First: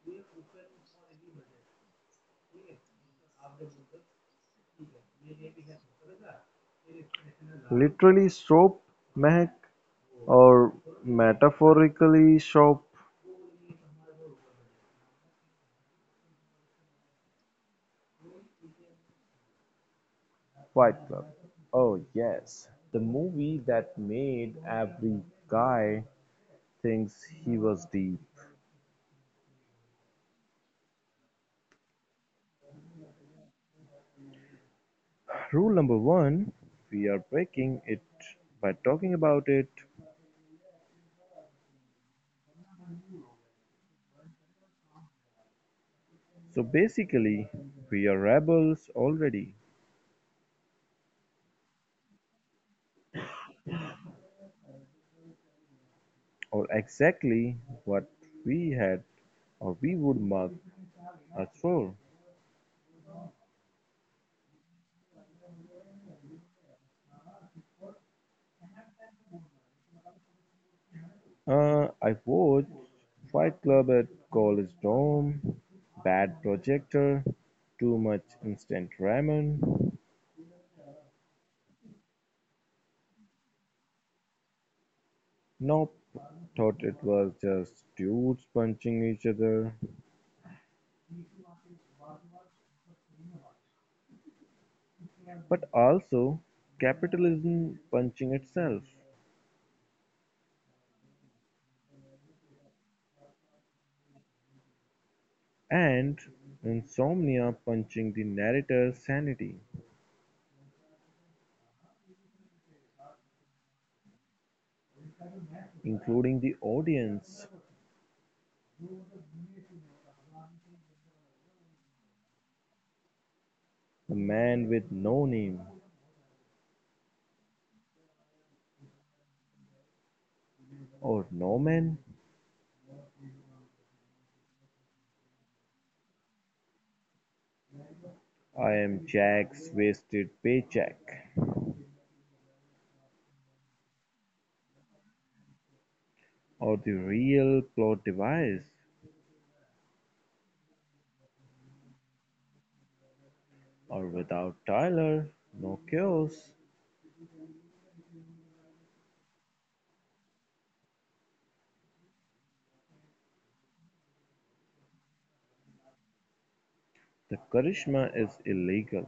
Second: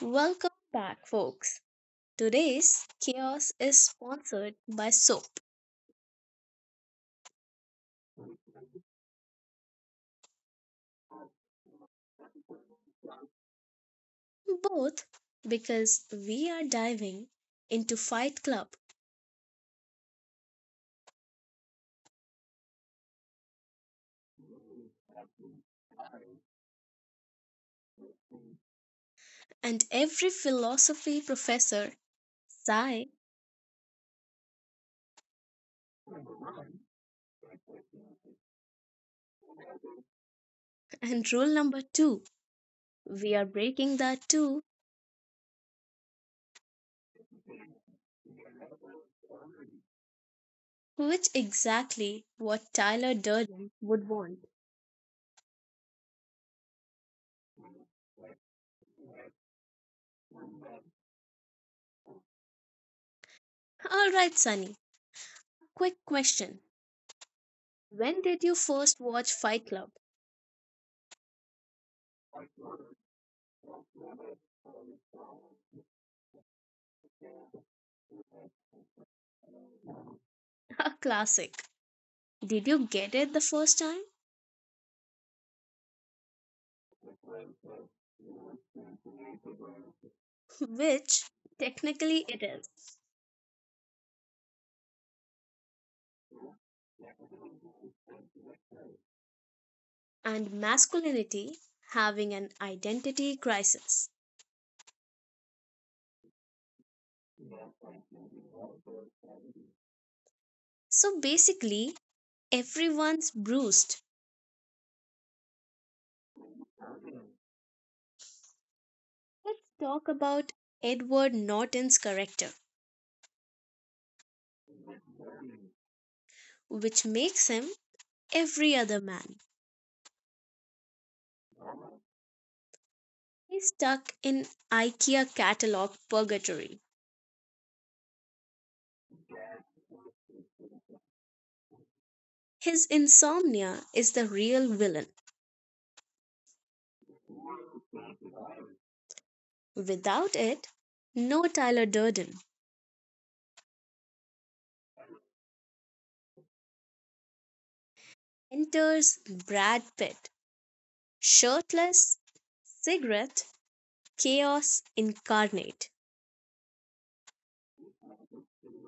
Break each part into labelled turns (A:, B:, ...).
A: Welcome back, folks. Today's chaos is sponsored by Soap,
B: Literally "Soap Mech" or metaphorically "Soap
A: both because we are diving into Fight Club
B: Fight Club". Oh, yes, the movie that made every guy thinks he was deep.
A: and every philosophy professor, sigh,
B: Rule number one, we are breaking it by talking about it.
A: and rule number two. We are breaking that too,
B: So basically, we are rebels already,
A: which exactly what Tyler Durden would want.
B: or exactly what we had or we would mark us for.
A: All right, Sunny. Quick question: when did you first watch Fight Club?
B: I watched Fight Club at college dorm. Bad projector, too much instant ramen.
A: A classic. Did you get it the first time?
B: Nope, thought it was just dudes punching each other,
A: Which technically it is,
B: but also capitalism punching itself
A: and masculinity having an identity crisis.
B: and insomnia punching the narrator's sanity,
A: So basically, everyone's bruised.
B: including the audience.
A: Let's talk about Edward Norton's character,
B: A man with no name
A: which makes him every other man.
B: or no man.
A: He's stuck in IKEA catalog purgatory.
B: I am Jack's wasted paycheck.
A: His insomnia is the real villain.
B: Or the real plot device,
A: Without it, no Tyler Durden.
B: or without Tyler, no chaos,
A: Enters Brad Pitt, shirtless, cigarette chaos incarnate.
B: the charisma is illegal,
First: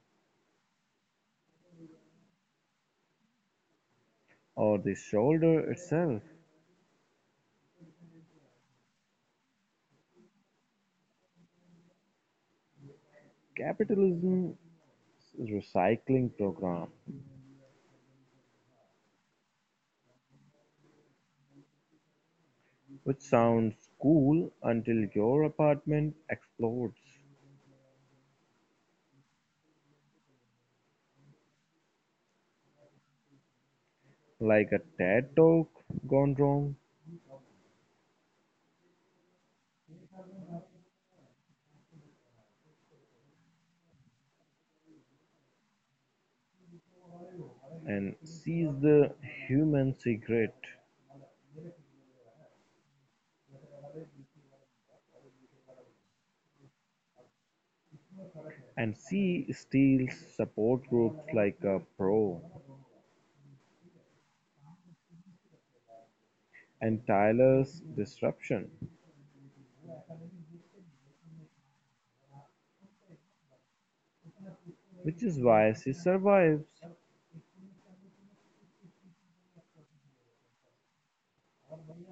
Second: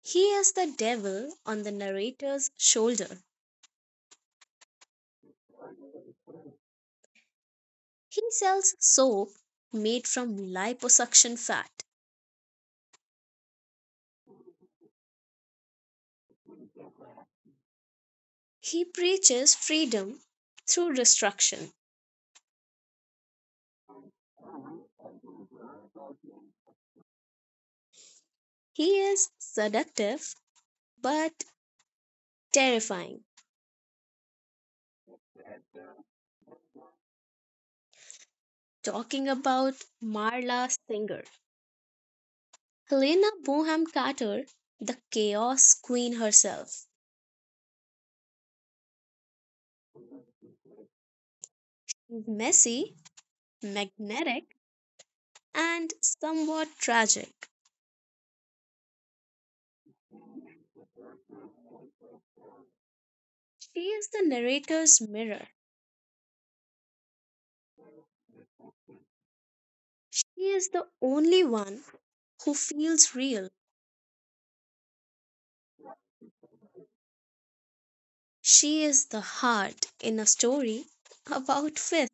A: He is the devil on the narrator's shoulder.
B: or the shoulder itself.
A: He sells soap made from liposuction fat.
B: Capitalism's recycling program,
A: He preaches freedom through destruction.
B: which sounds cool until your apartment explodes
A: He is seductive but terrifying.
B: like a TED talk gone wrong
A: Talking about Marla Singer, Helena Bonham Carter, the chaos queen herself,
B: and sees the human secret.
A: is messy, magnetic, and somewhat tragic.
B: And she steals support groups like a pro
A: She is the narrator's mirror.
B: and Tyler's disruption.
A: He is the only one who feels real.
B: Which is why she survives,
A: She is the heart in a story about fish.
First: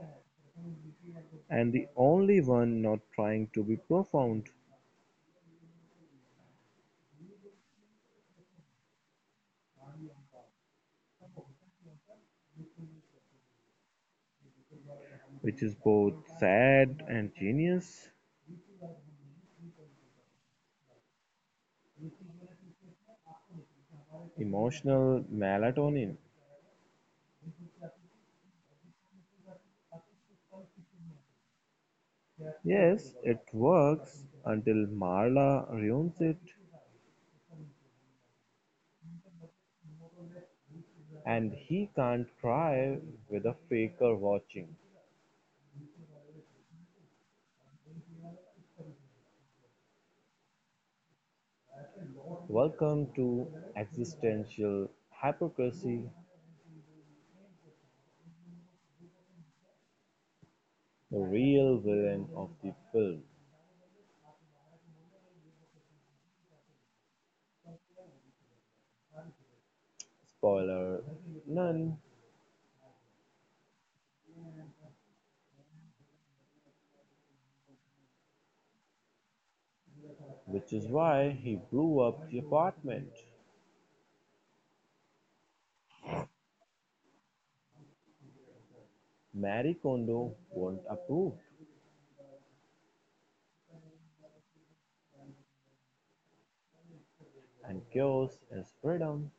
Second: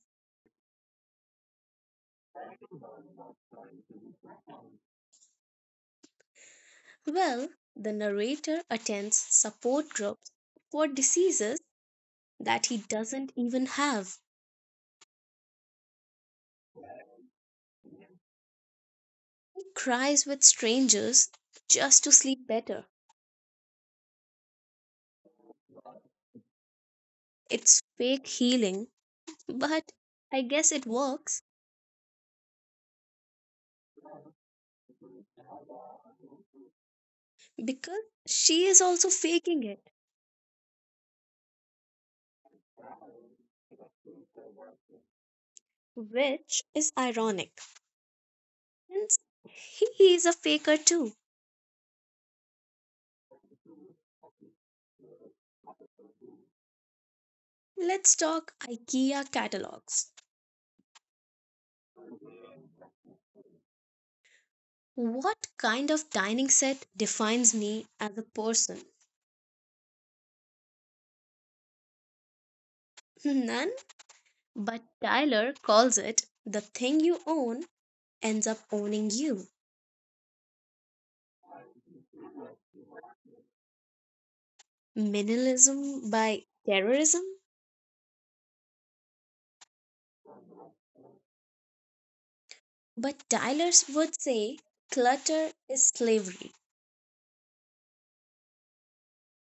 B: and the only one not trying to be profound,
A: Well, the narrator attends support groups for diseases that he doesn't even have.
B: which is both sad and genius.
A: He cries with strangers just to sleep better.
B: Emotional melatonin.
A: It's fake healing, but I guess it works
B: Yes, it works until Marla ruins it,
A: because she is also faking it,
B: and he can't cry with a faker watching.
A: which is ironic since he is a faker too.
B: Welcome to existential hypocrisy,
A: Let's talk IKEA catalogs.
B: the real villain of the film.
A: What kind of dining set defines me as a person?
B: Spoiler none.
A: None, but Tyler calls it the thing you own ends up owning you.
B: Which is why he blew up the apartment.
A: Minimalism by terrorism?
B: Marie Kondo won't approve
A: But Tyler would say clutter is slavery.
B: and chaos is freedom,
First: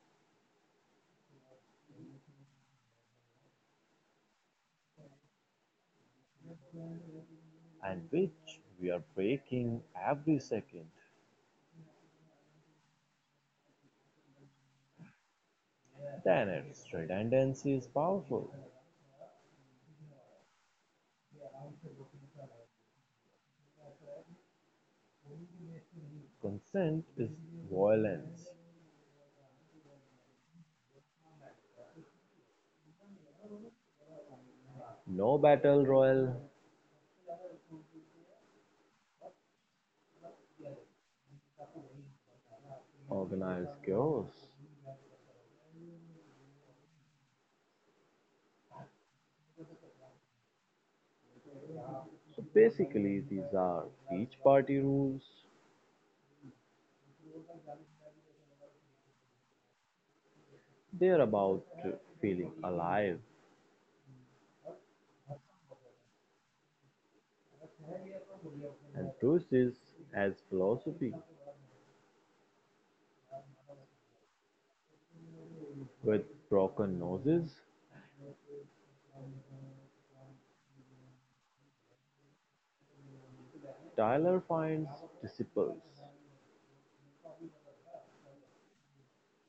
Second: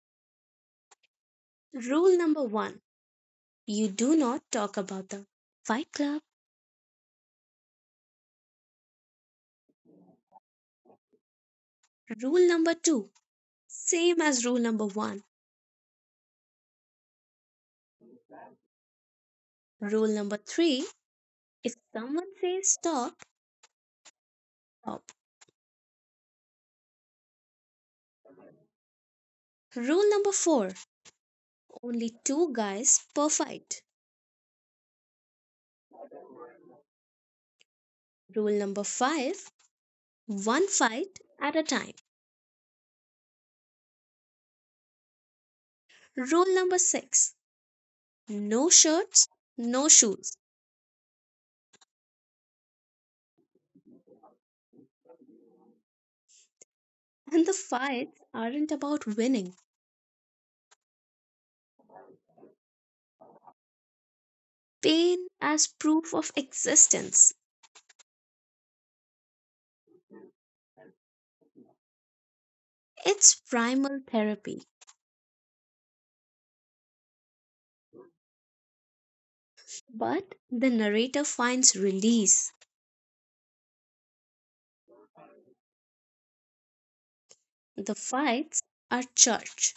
A: Rule number one, you do not talk about the fight club.
B: and which we are breaking every second.
A: Rule number two, same as rule number one.
B: Tenets redundancy is powerful.
A: Rule number three, if someone says stop, stop.
B: Consent is violence.
A: Rule number four, only two guys per fight.
B: No battle royal,
A: Rule number five, one fight at a time.
B: organized chaos.
A: Rule number six, no shirts, no shoes.
B: So basically, these are each party rules.
A: And the fights aren't about winning.
B: They are about feeling alive,
A: Pain as proof of existence.
B: and Bruce's as philosophy.
A: It's primal therapy.
B: With broken noses,
A: But the narrator finds release.
B: Tyler finds disciples,
A: The fights are church.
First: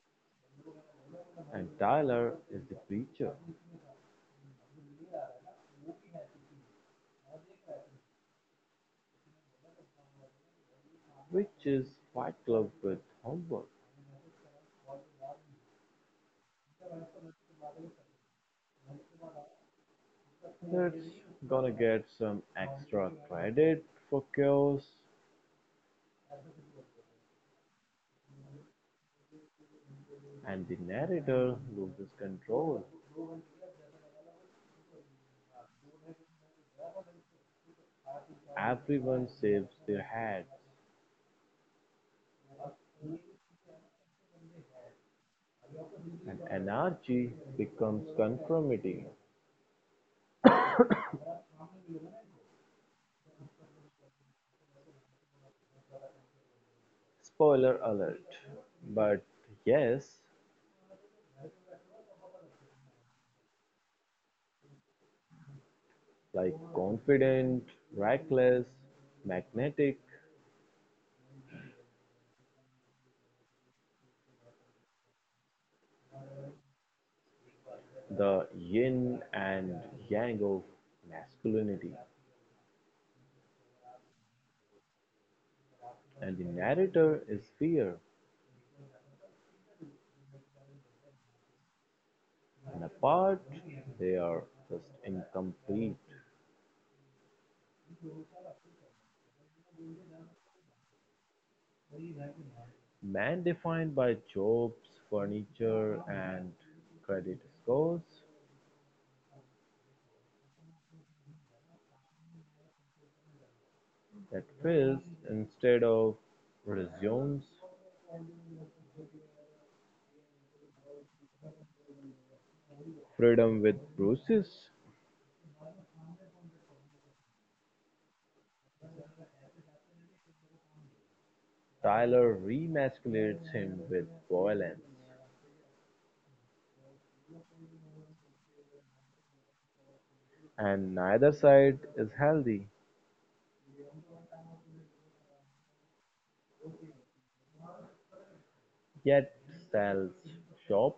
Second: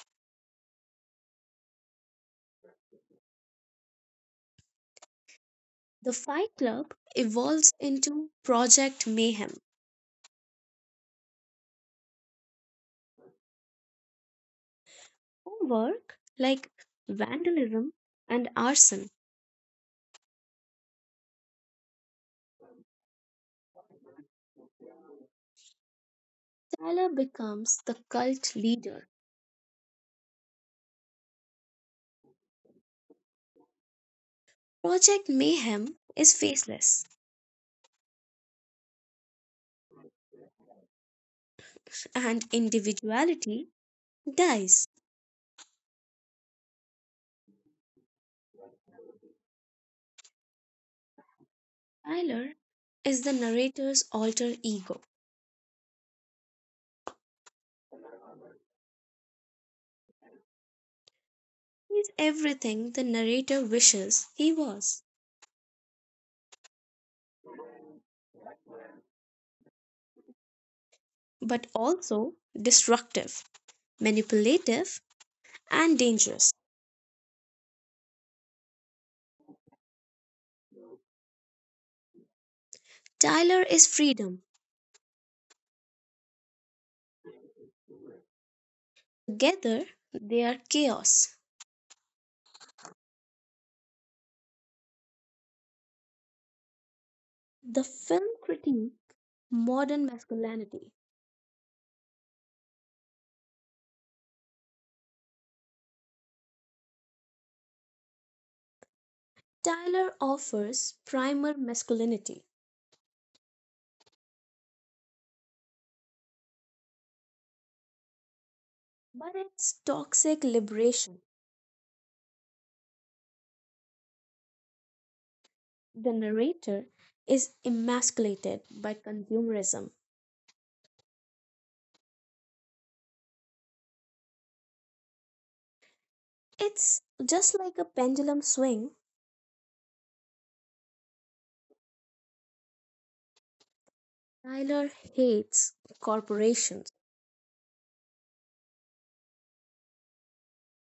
B: and Tyler is the preacher,
A: The fight club evolves into Project Mayhem.
B: which is Fight Club with homework.
A: Homework like vandalism and arson.
B: That's gonna get some extra credit for chaos,
A: Tyler becomes the cult leader.
B: and the narrator loses control.
A: Project Mayhem is faceless
B: Everyone saves their heads,
A: and individuality dies.
B: and anarchy becomes conformity.
A: Tyler is the narrator's alter ego.
B: Spoiler alert. But yes,
A: He's everything the narrator wishes he was,
B: like confident, reckless, magnetic,
A: but also destructive, manipulative, and dangerous.
B: the yin and yang of masculinity,
A: Tyler is freedom.
B: and the narrator is fear,
A: Together, they are chaos.
B: and apart they are just incomplete.
A: The film critique modern masculinity.
B: Man defined by jobs, furniture, and credit scores
A: Tyler offers primer masculinity,
B: that fills instead of resumes.
A: but it's toxic liberation.
B: Freedom with bruises,
A: The narrator is emasculated by consumerism.
B: Tyler remasculates him with violence,
A: It's just like a pendulum swing.
B: and neither side is healthy,
A: Tyler hates corporations.
B: yet sells shop.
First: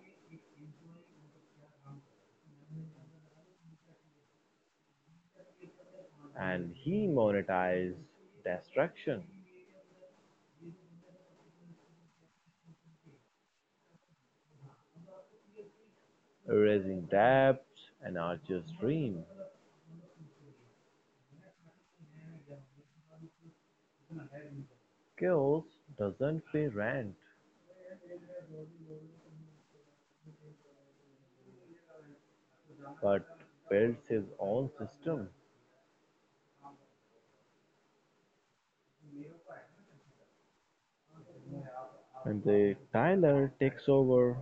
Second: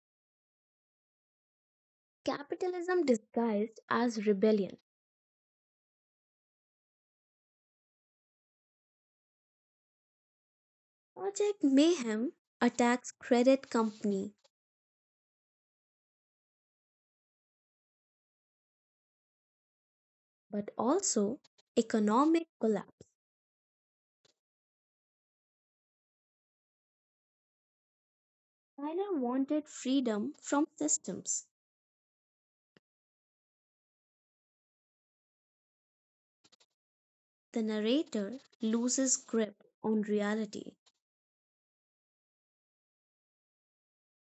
A: Capitalism disguised as rebellion.
B: And he monetized destruction,
A: Project Mayhem attacks credit company,
B: raising debts, and archer's dream.
A: but also economic collapse.
B: Chaos doesn't pay rent,
A: Tyler wanted freedom from systems.
B: but builds his own system.
A: The narrator loses grip on reality.
B: And the Tyler takes over.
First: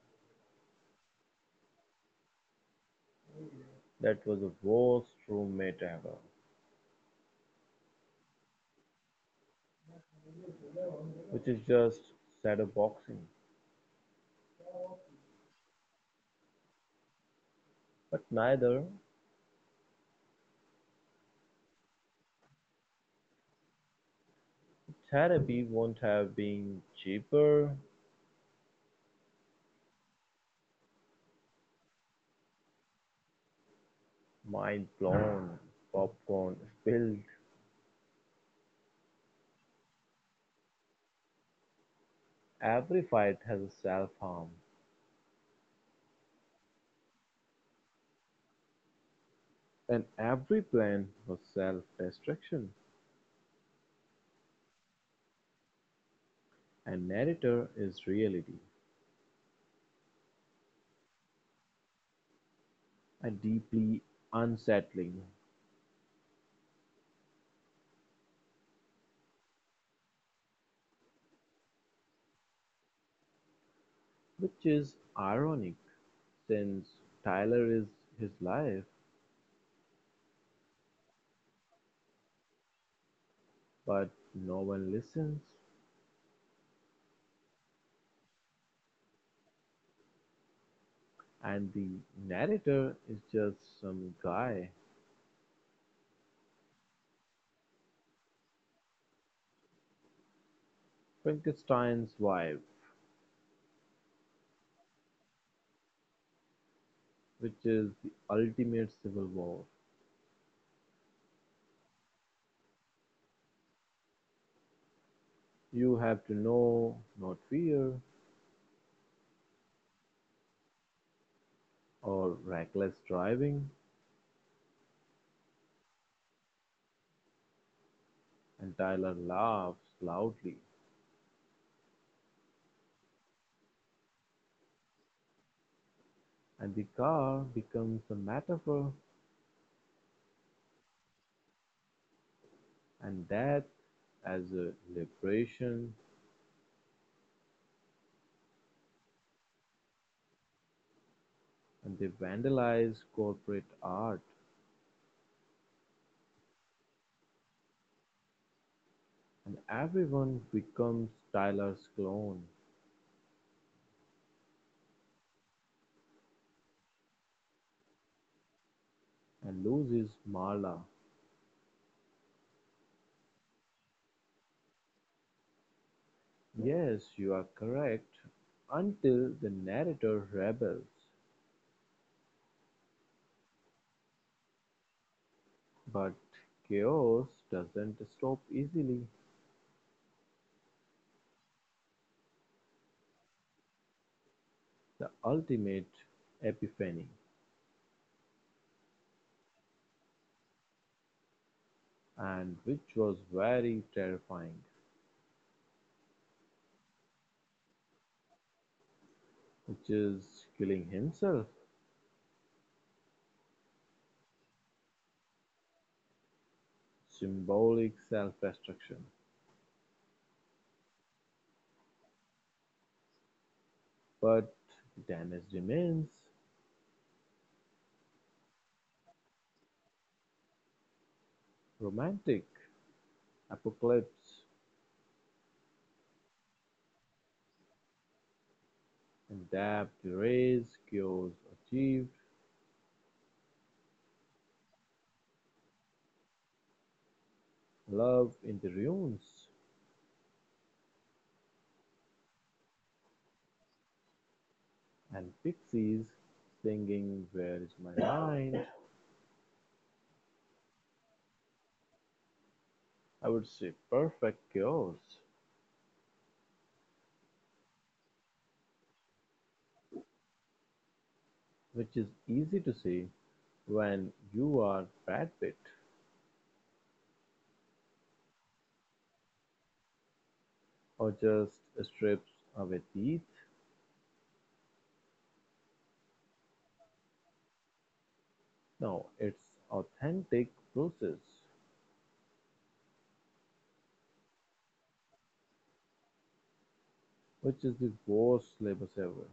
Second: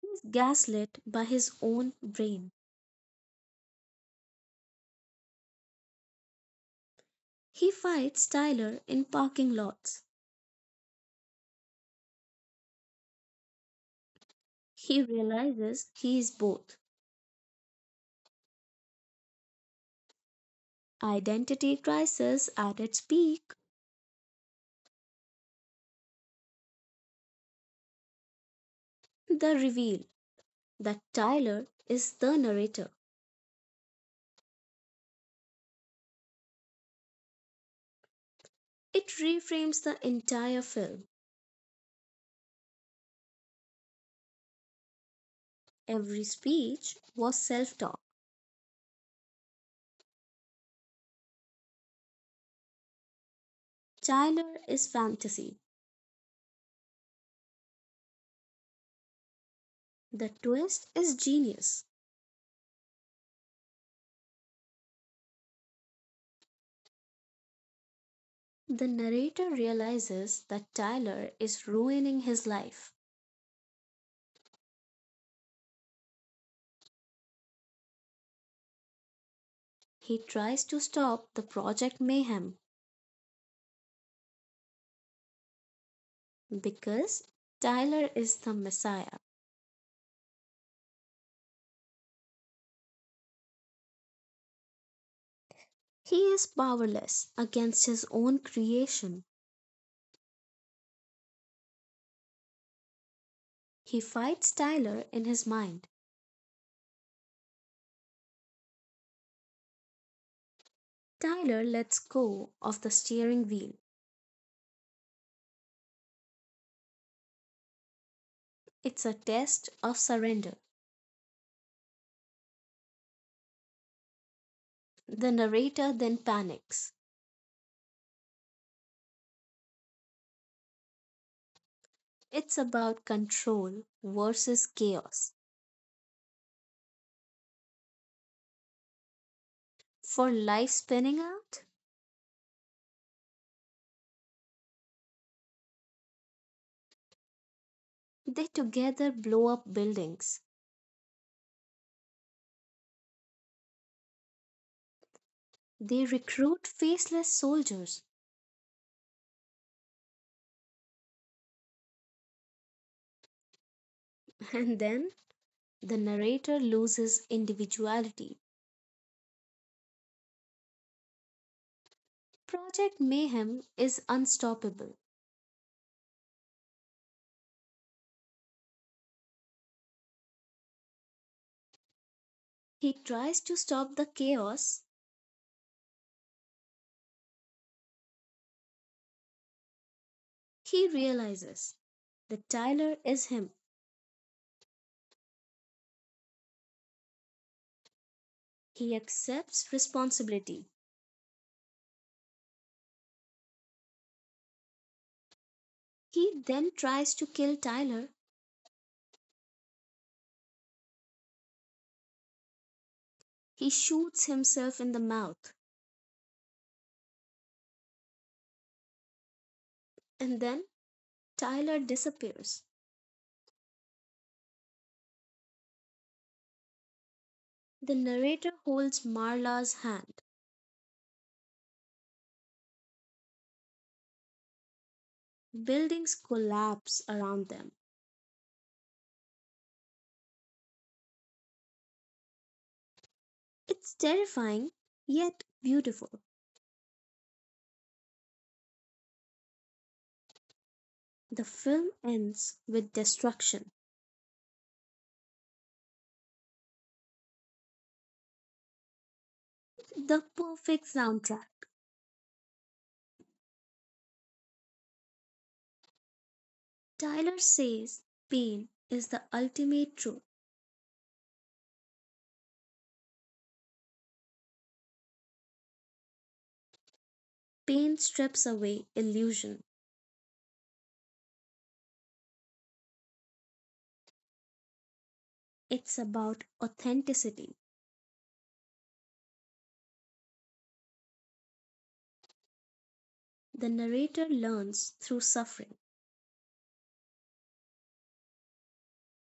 A: He's gaslit by his own brain.
B: That was the worst roommate ever,
A: He fights Tyler in parking lots.
B: which is just shadow boxing.
A: He realizes he is both.
B: But neither
A: Identity crisis at its peak.
B: therapy won't have been cheaper.
A: The reveal that Tyler is the narrator.
B: Mind blown, popcorn spilled.
A: It reframes the entire film.
B: Every fight has a self harm.
A: Every speech was self talk.
B: Then every plan was self-destruction,
A: Tyler is fantasy.
B: and narrator is reality,
A: The twist is genius.
B: and deeply unsettling,
A: The narrator realizes that Tyler is ruining his life.
B: which is ironic since Tyler is his life,
A: He tries to stop the Project Mayhem
B: but no one listens,
A: because Tyler is the Messiah.
B: and the narrator is just some guy,
A: He is powerless against his own creation.
B: Frankenstein's wife,
A: He fights Tyler in his mind.
B: which is the ultimate civil war.
A: Tyler lets go of the steering wheel.
B: You have to know not fear
A: It's a test of surrender.
B: or reckless driving,
A: The narrator then panics.
B: and Tyler laughs loudly.
A: It's about control versus chaos.
B: And the car becomes a metaphor,
A: For life spinning out?
B: and death as a liberation,
A: They together blow up buildings,
B: and they vandalize corporate art,
A: they recruit faceless soldiers,
B: and everyone becomes Tyler's clone
A: and then the narrator loses individuality.
B: and loses Marla.
A: Project Mayhem is unstoppable.
B: Yes, you are correct, until the narrator rebels.
A: He tries to stop the chaos.
B: But chaos doesn't stop easily.
A: He realizes that Tyler is him.
B: The ultimate epiphany,
A: He accepts responsibility.
B: and which was very terrifying,
A: He then tries to kill Tyler.
B: which is killing himself.
A: He shoots himself in the mouth,
B: Symbolic self-destruction.
A: and then Tyler disappears.
B: But damage remains
A: The narrator holds Marla's hand.
B: romantic. Apocalypse
A: Buildings collapse around them.
B: and death erase cures achieved,
A: It's terrifying, yet beautiful.
B: love in the ruins,
A: The film ends with destruction.
B: and pixies singing Where Is My Mind?
A: The perfect soundtrack.
B: I would say perfect cures,
A: Tyler says pain is the ultimate truth.
B: which is easy to see when you are Brad Pitt
A: Pain strips away illusion.
B: or just strips away teeth.
A: It's about authenticity.
B: No, it's authentic process.
A: The narrator learns through suffering,
B: Which is the worst syllabus ever.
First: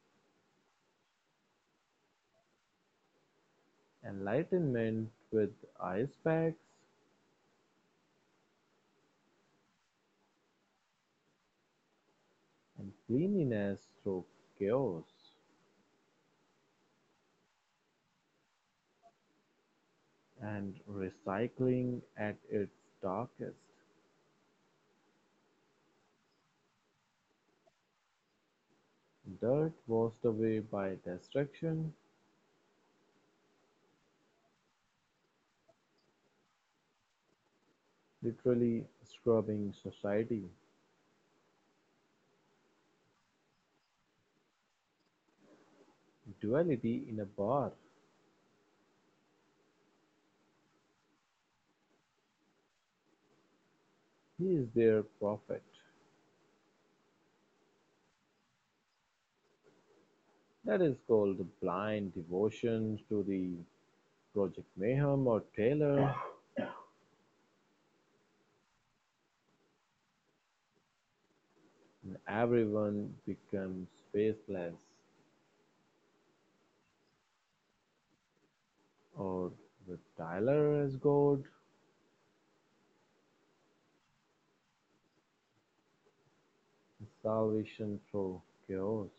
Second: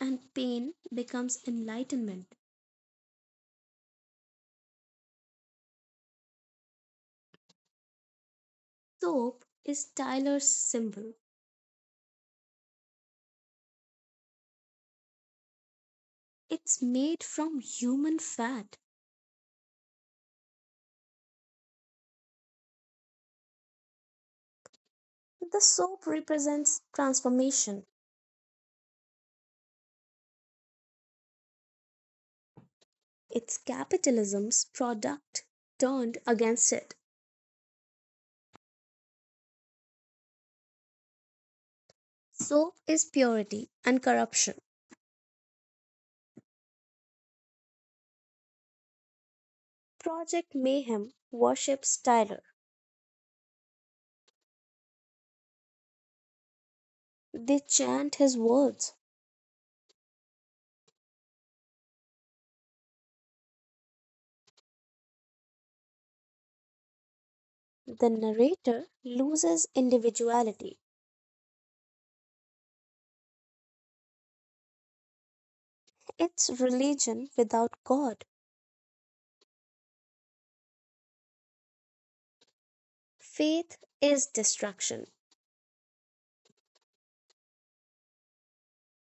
A: and pain becomes enlightenment.
B: Enlightenment with ice packs
A: Soap is Tyler's symbol.
B: and cleanliness through chaos
A: It's made from human fat.
B: and recycling at its darkest.
A: The soap represents transformation.
B: Dirt washed away by destruction,
A: It's capitalism's product turned against it.
B: literally scrubbing society.
A: Soap is purity and corruption.
B: Duality in a bar.
A: Project Mayhem worships Tyler.
B: He is their prophet.
A: They chant his words.
B: That is called blind devotion to the Project Mayhem or Taylor,
A: The narrator loses individuality.
B: and everyone becomes faceless
A: It's religion without God.
B: or with Tyler as God,
A: Faith is destruction.
B: salvation through chaos.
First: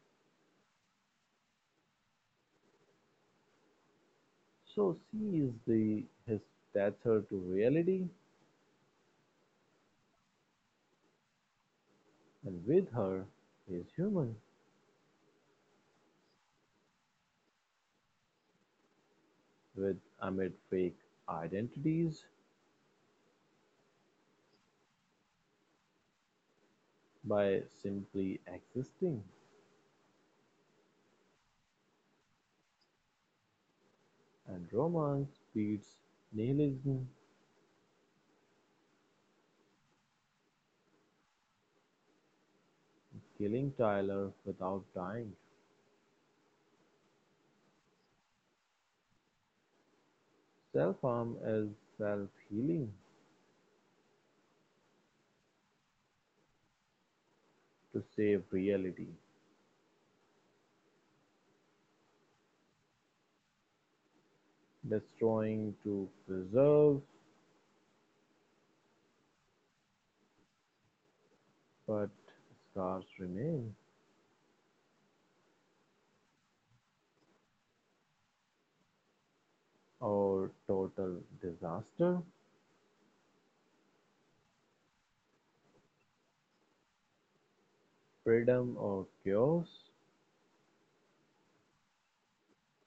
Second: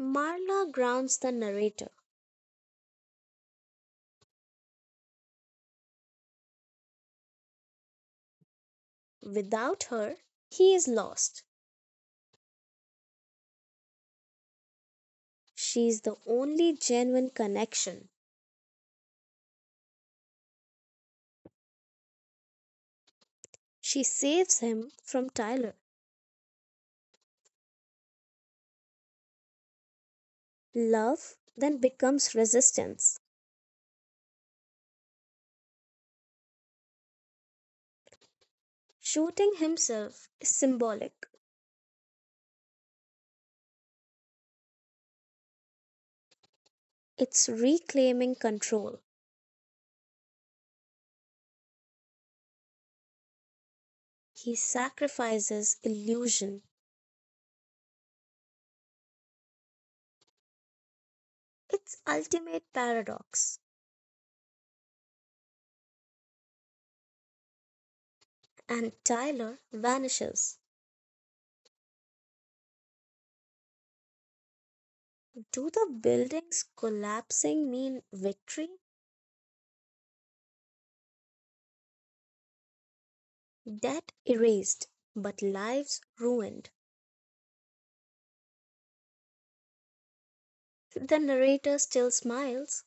A: Marla grounds the narrator.
B: So she is the his tether to reality,
A: Without her, he is lost.
B: and with her he is human,
A: She's the only genuine connection.
B: with amid fake identities
A: She saves him from Tyler.
B: by simply existing.
A: Love then becomes resistance.
B: And romance beats nihilism,
A: Shooting himself is symbolic,
B: killing Tyler without dying.
A: it's reclaiming control.
B: Self harm is self healing
A: He sacrifices illusion.
B: to save reality,
A: It's ultimate paradox.
B: destroying to preserve
A: And Tyler vanishes.
B: but scars remain,
A: Do the buildings collapsing mean victory?
B: or total disaster,
A: Debt erased, but lives ruined.
B: freedom or chaos.
A: The narrator still smiles,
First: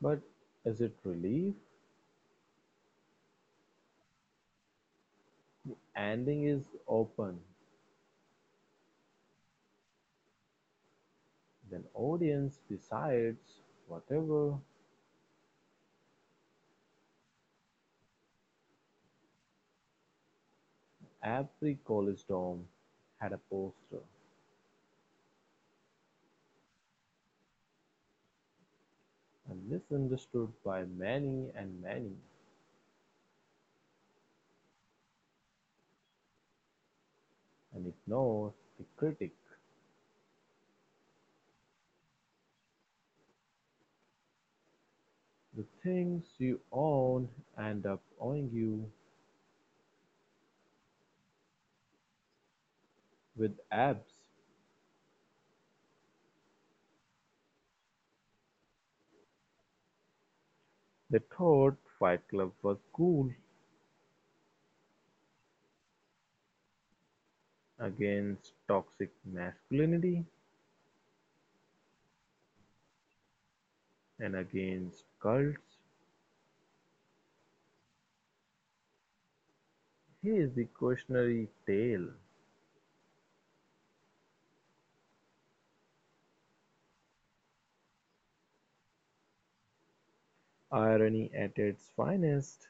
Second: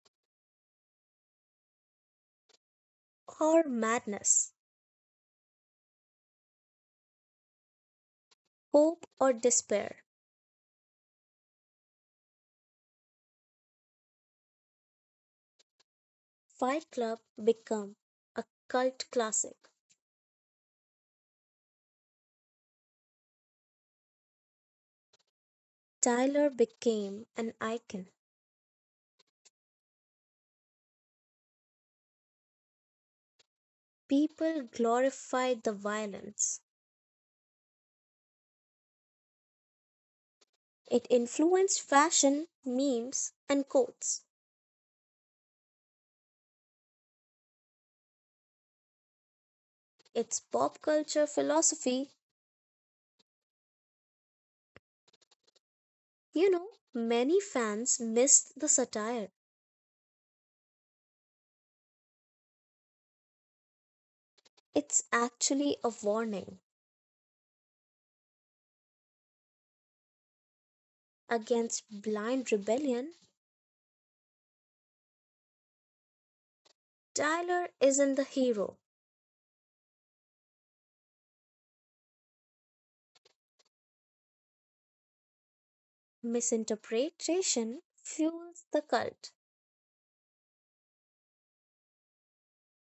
B: But is it relief?
A: or madness,
B: Ending is open,
A: hope or despair.
B: then audience decides whatever.
A: Fight Club became a cult classic.
B: Every college dorm had a poster,
A: Tyler became an icon.
B: and misunderstood by many and many,
A: People glorified the violence.
B: and ignored the critic.
A: It influenced fashion, memes, and quotes.
B: The things you own end up owing you
A: Its pop culture philosophy,
B: with abs.
A: you know, many fans missed the satire.
B: They thought Fight Club was cool
A: It's actually a warning
B: against toxic masculinity
A: against blind rebellion.
B: and against cults.
A: Tyler isn't the hero.
B: He is the cautionary tale.
A: Misinterpretation fuels the cult.
B: Irony at its finest.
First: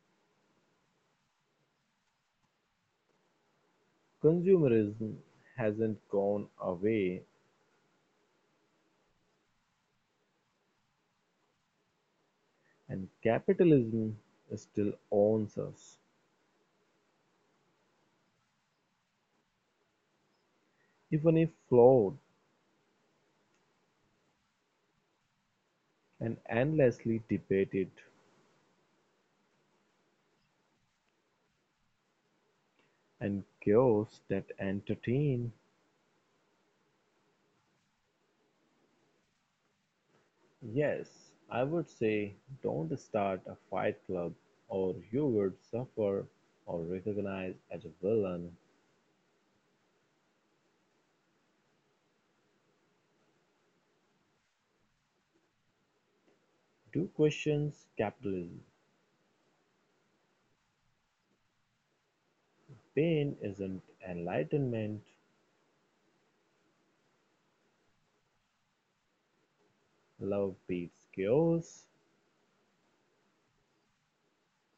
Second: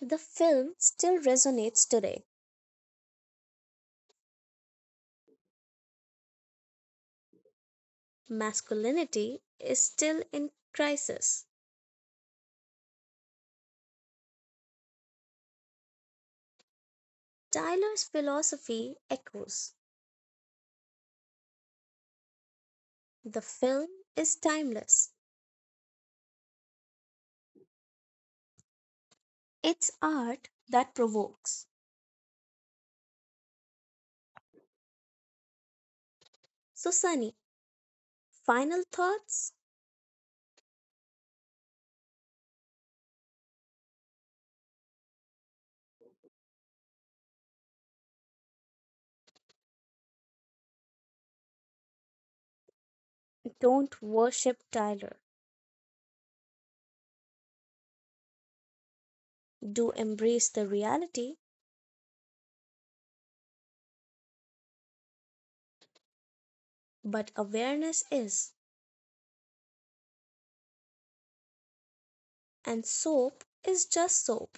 A: The film still resonates today.
B: Consumerism hasn't gone away,
A: Masculinity is still in crisis.
B: and capitalism still owns us,
A: Tyler's philosophy echoes.
B: even if flawed
A: The film is timeless.
B: and endlessly debated,
A: It's art that provokes.
B: and chaos that entertain.
A: So, Sunny, final thoughts?
B: Yes, I would say don't start a fight club or you would suffer or recognize as a villain.
A: Don't worship Tyler.
B: Do questions capitalism.
A: Do embrace the reality,
B: Pain isn't enlightenment.
A: but awareness is.
B: Love beats chaos
A: And soap is just soap.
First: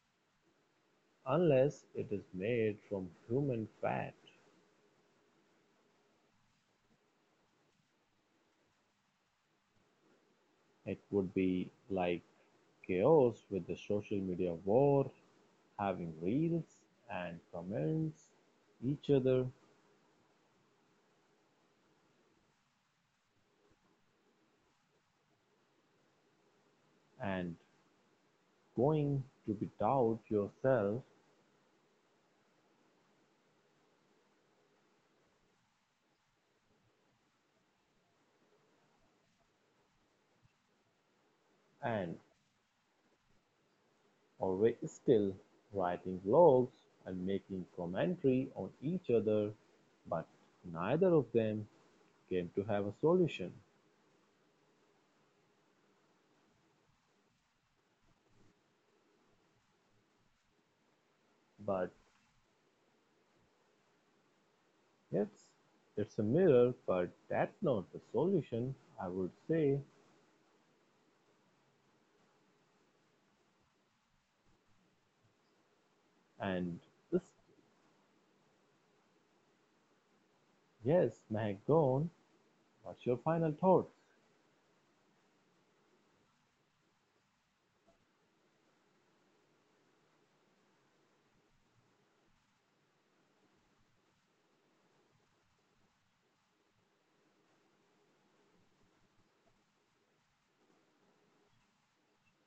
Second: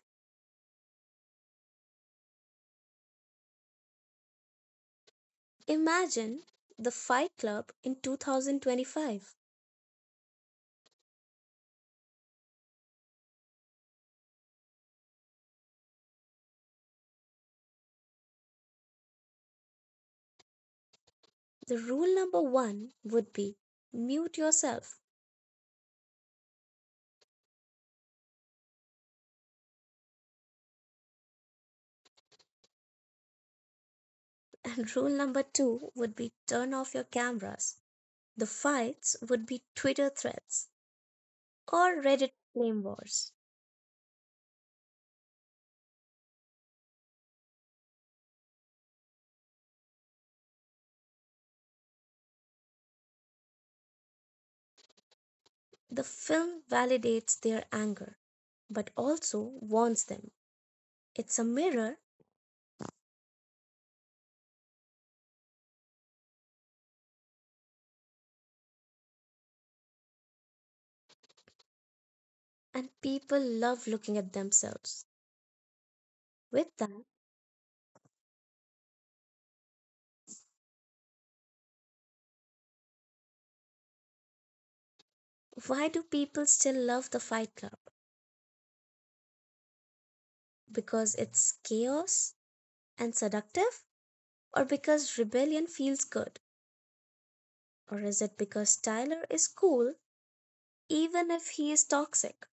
B: unless it is made from human fat.
A: Imagine the Fight Club in 2025.
B: It would be like chaos with the social media war, having reels and comments each other
A: The rule number one would be mute yourself.
B: and going to be doubt yourself
A: And rule number two would be turn off your cameras. The fights would be Twitter threads or
B: and
A: Reddit flame wars.
B: always still writing blogs and making commentary on each other but neither of them came to have a solution.
A: The film validates their anger, but also warns them. It's a mirror,
B: But yes, it's a mirror but that's not the solution, I would say.
A: and people love looking at themselves. With
B: And
A: that,
B: this, yes, mac gone, what's your final thoughts?
A: why do people still love The Fight Club? Because it's chaos and seductive? Or because rebellion feels good? Or is it because Tyler is cool even if he is toxic?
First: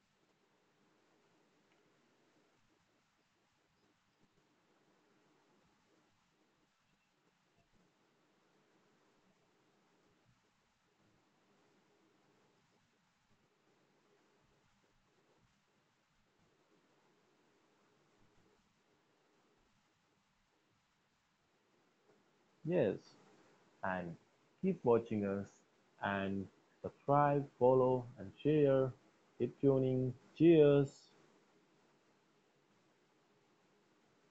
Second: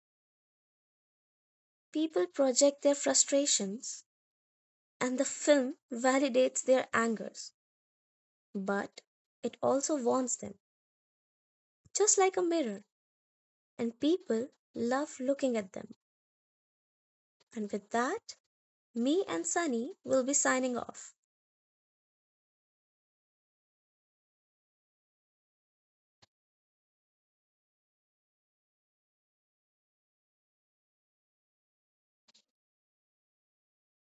A: People project their frustrations, and the film validates their angers, but it also warns them, just like a mirror, and people love looking at them. And with that, me and Sunny will be signing off.
B: Yes, and keep watching us and subscribe, follow and share. Keep tuning. Cheers.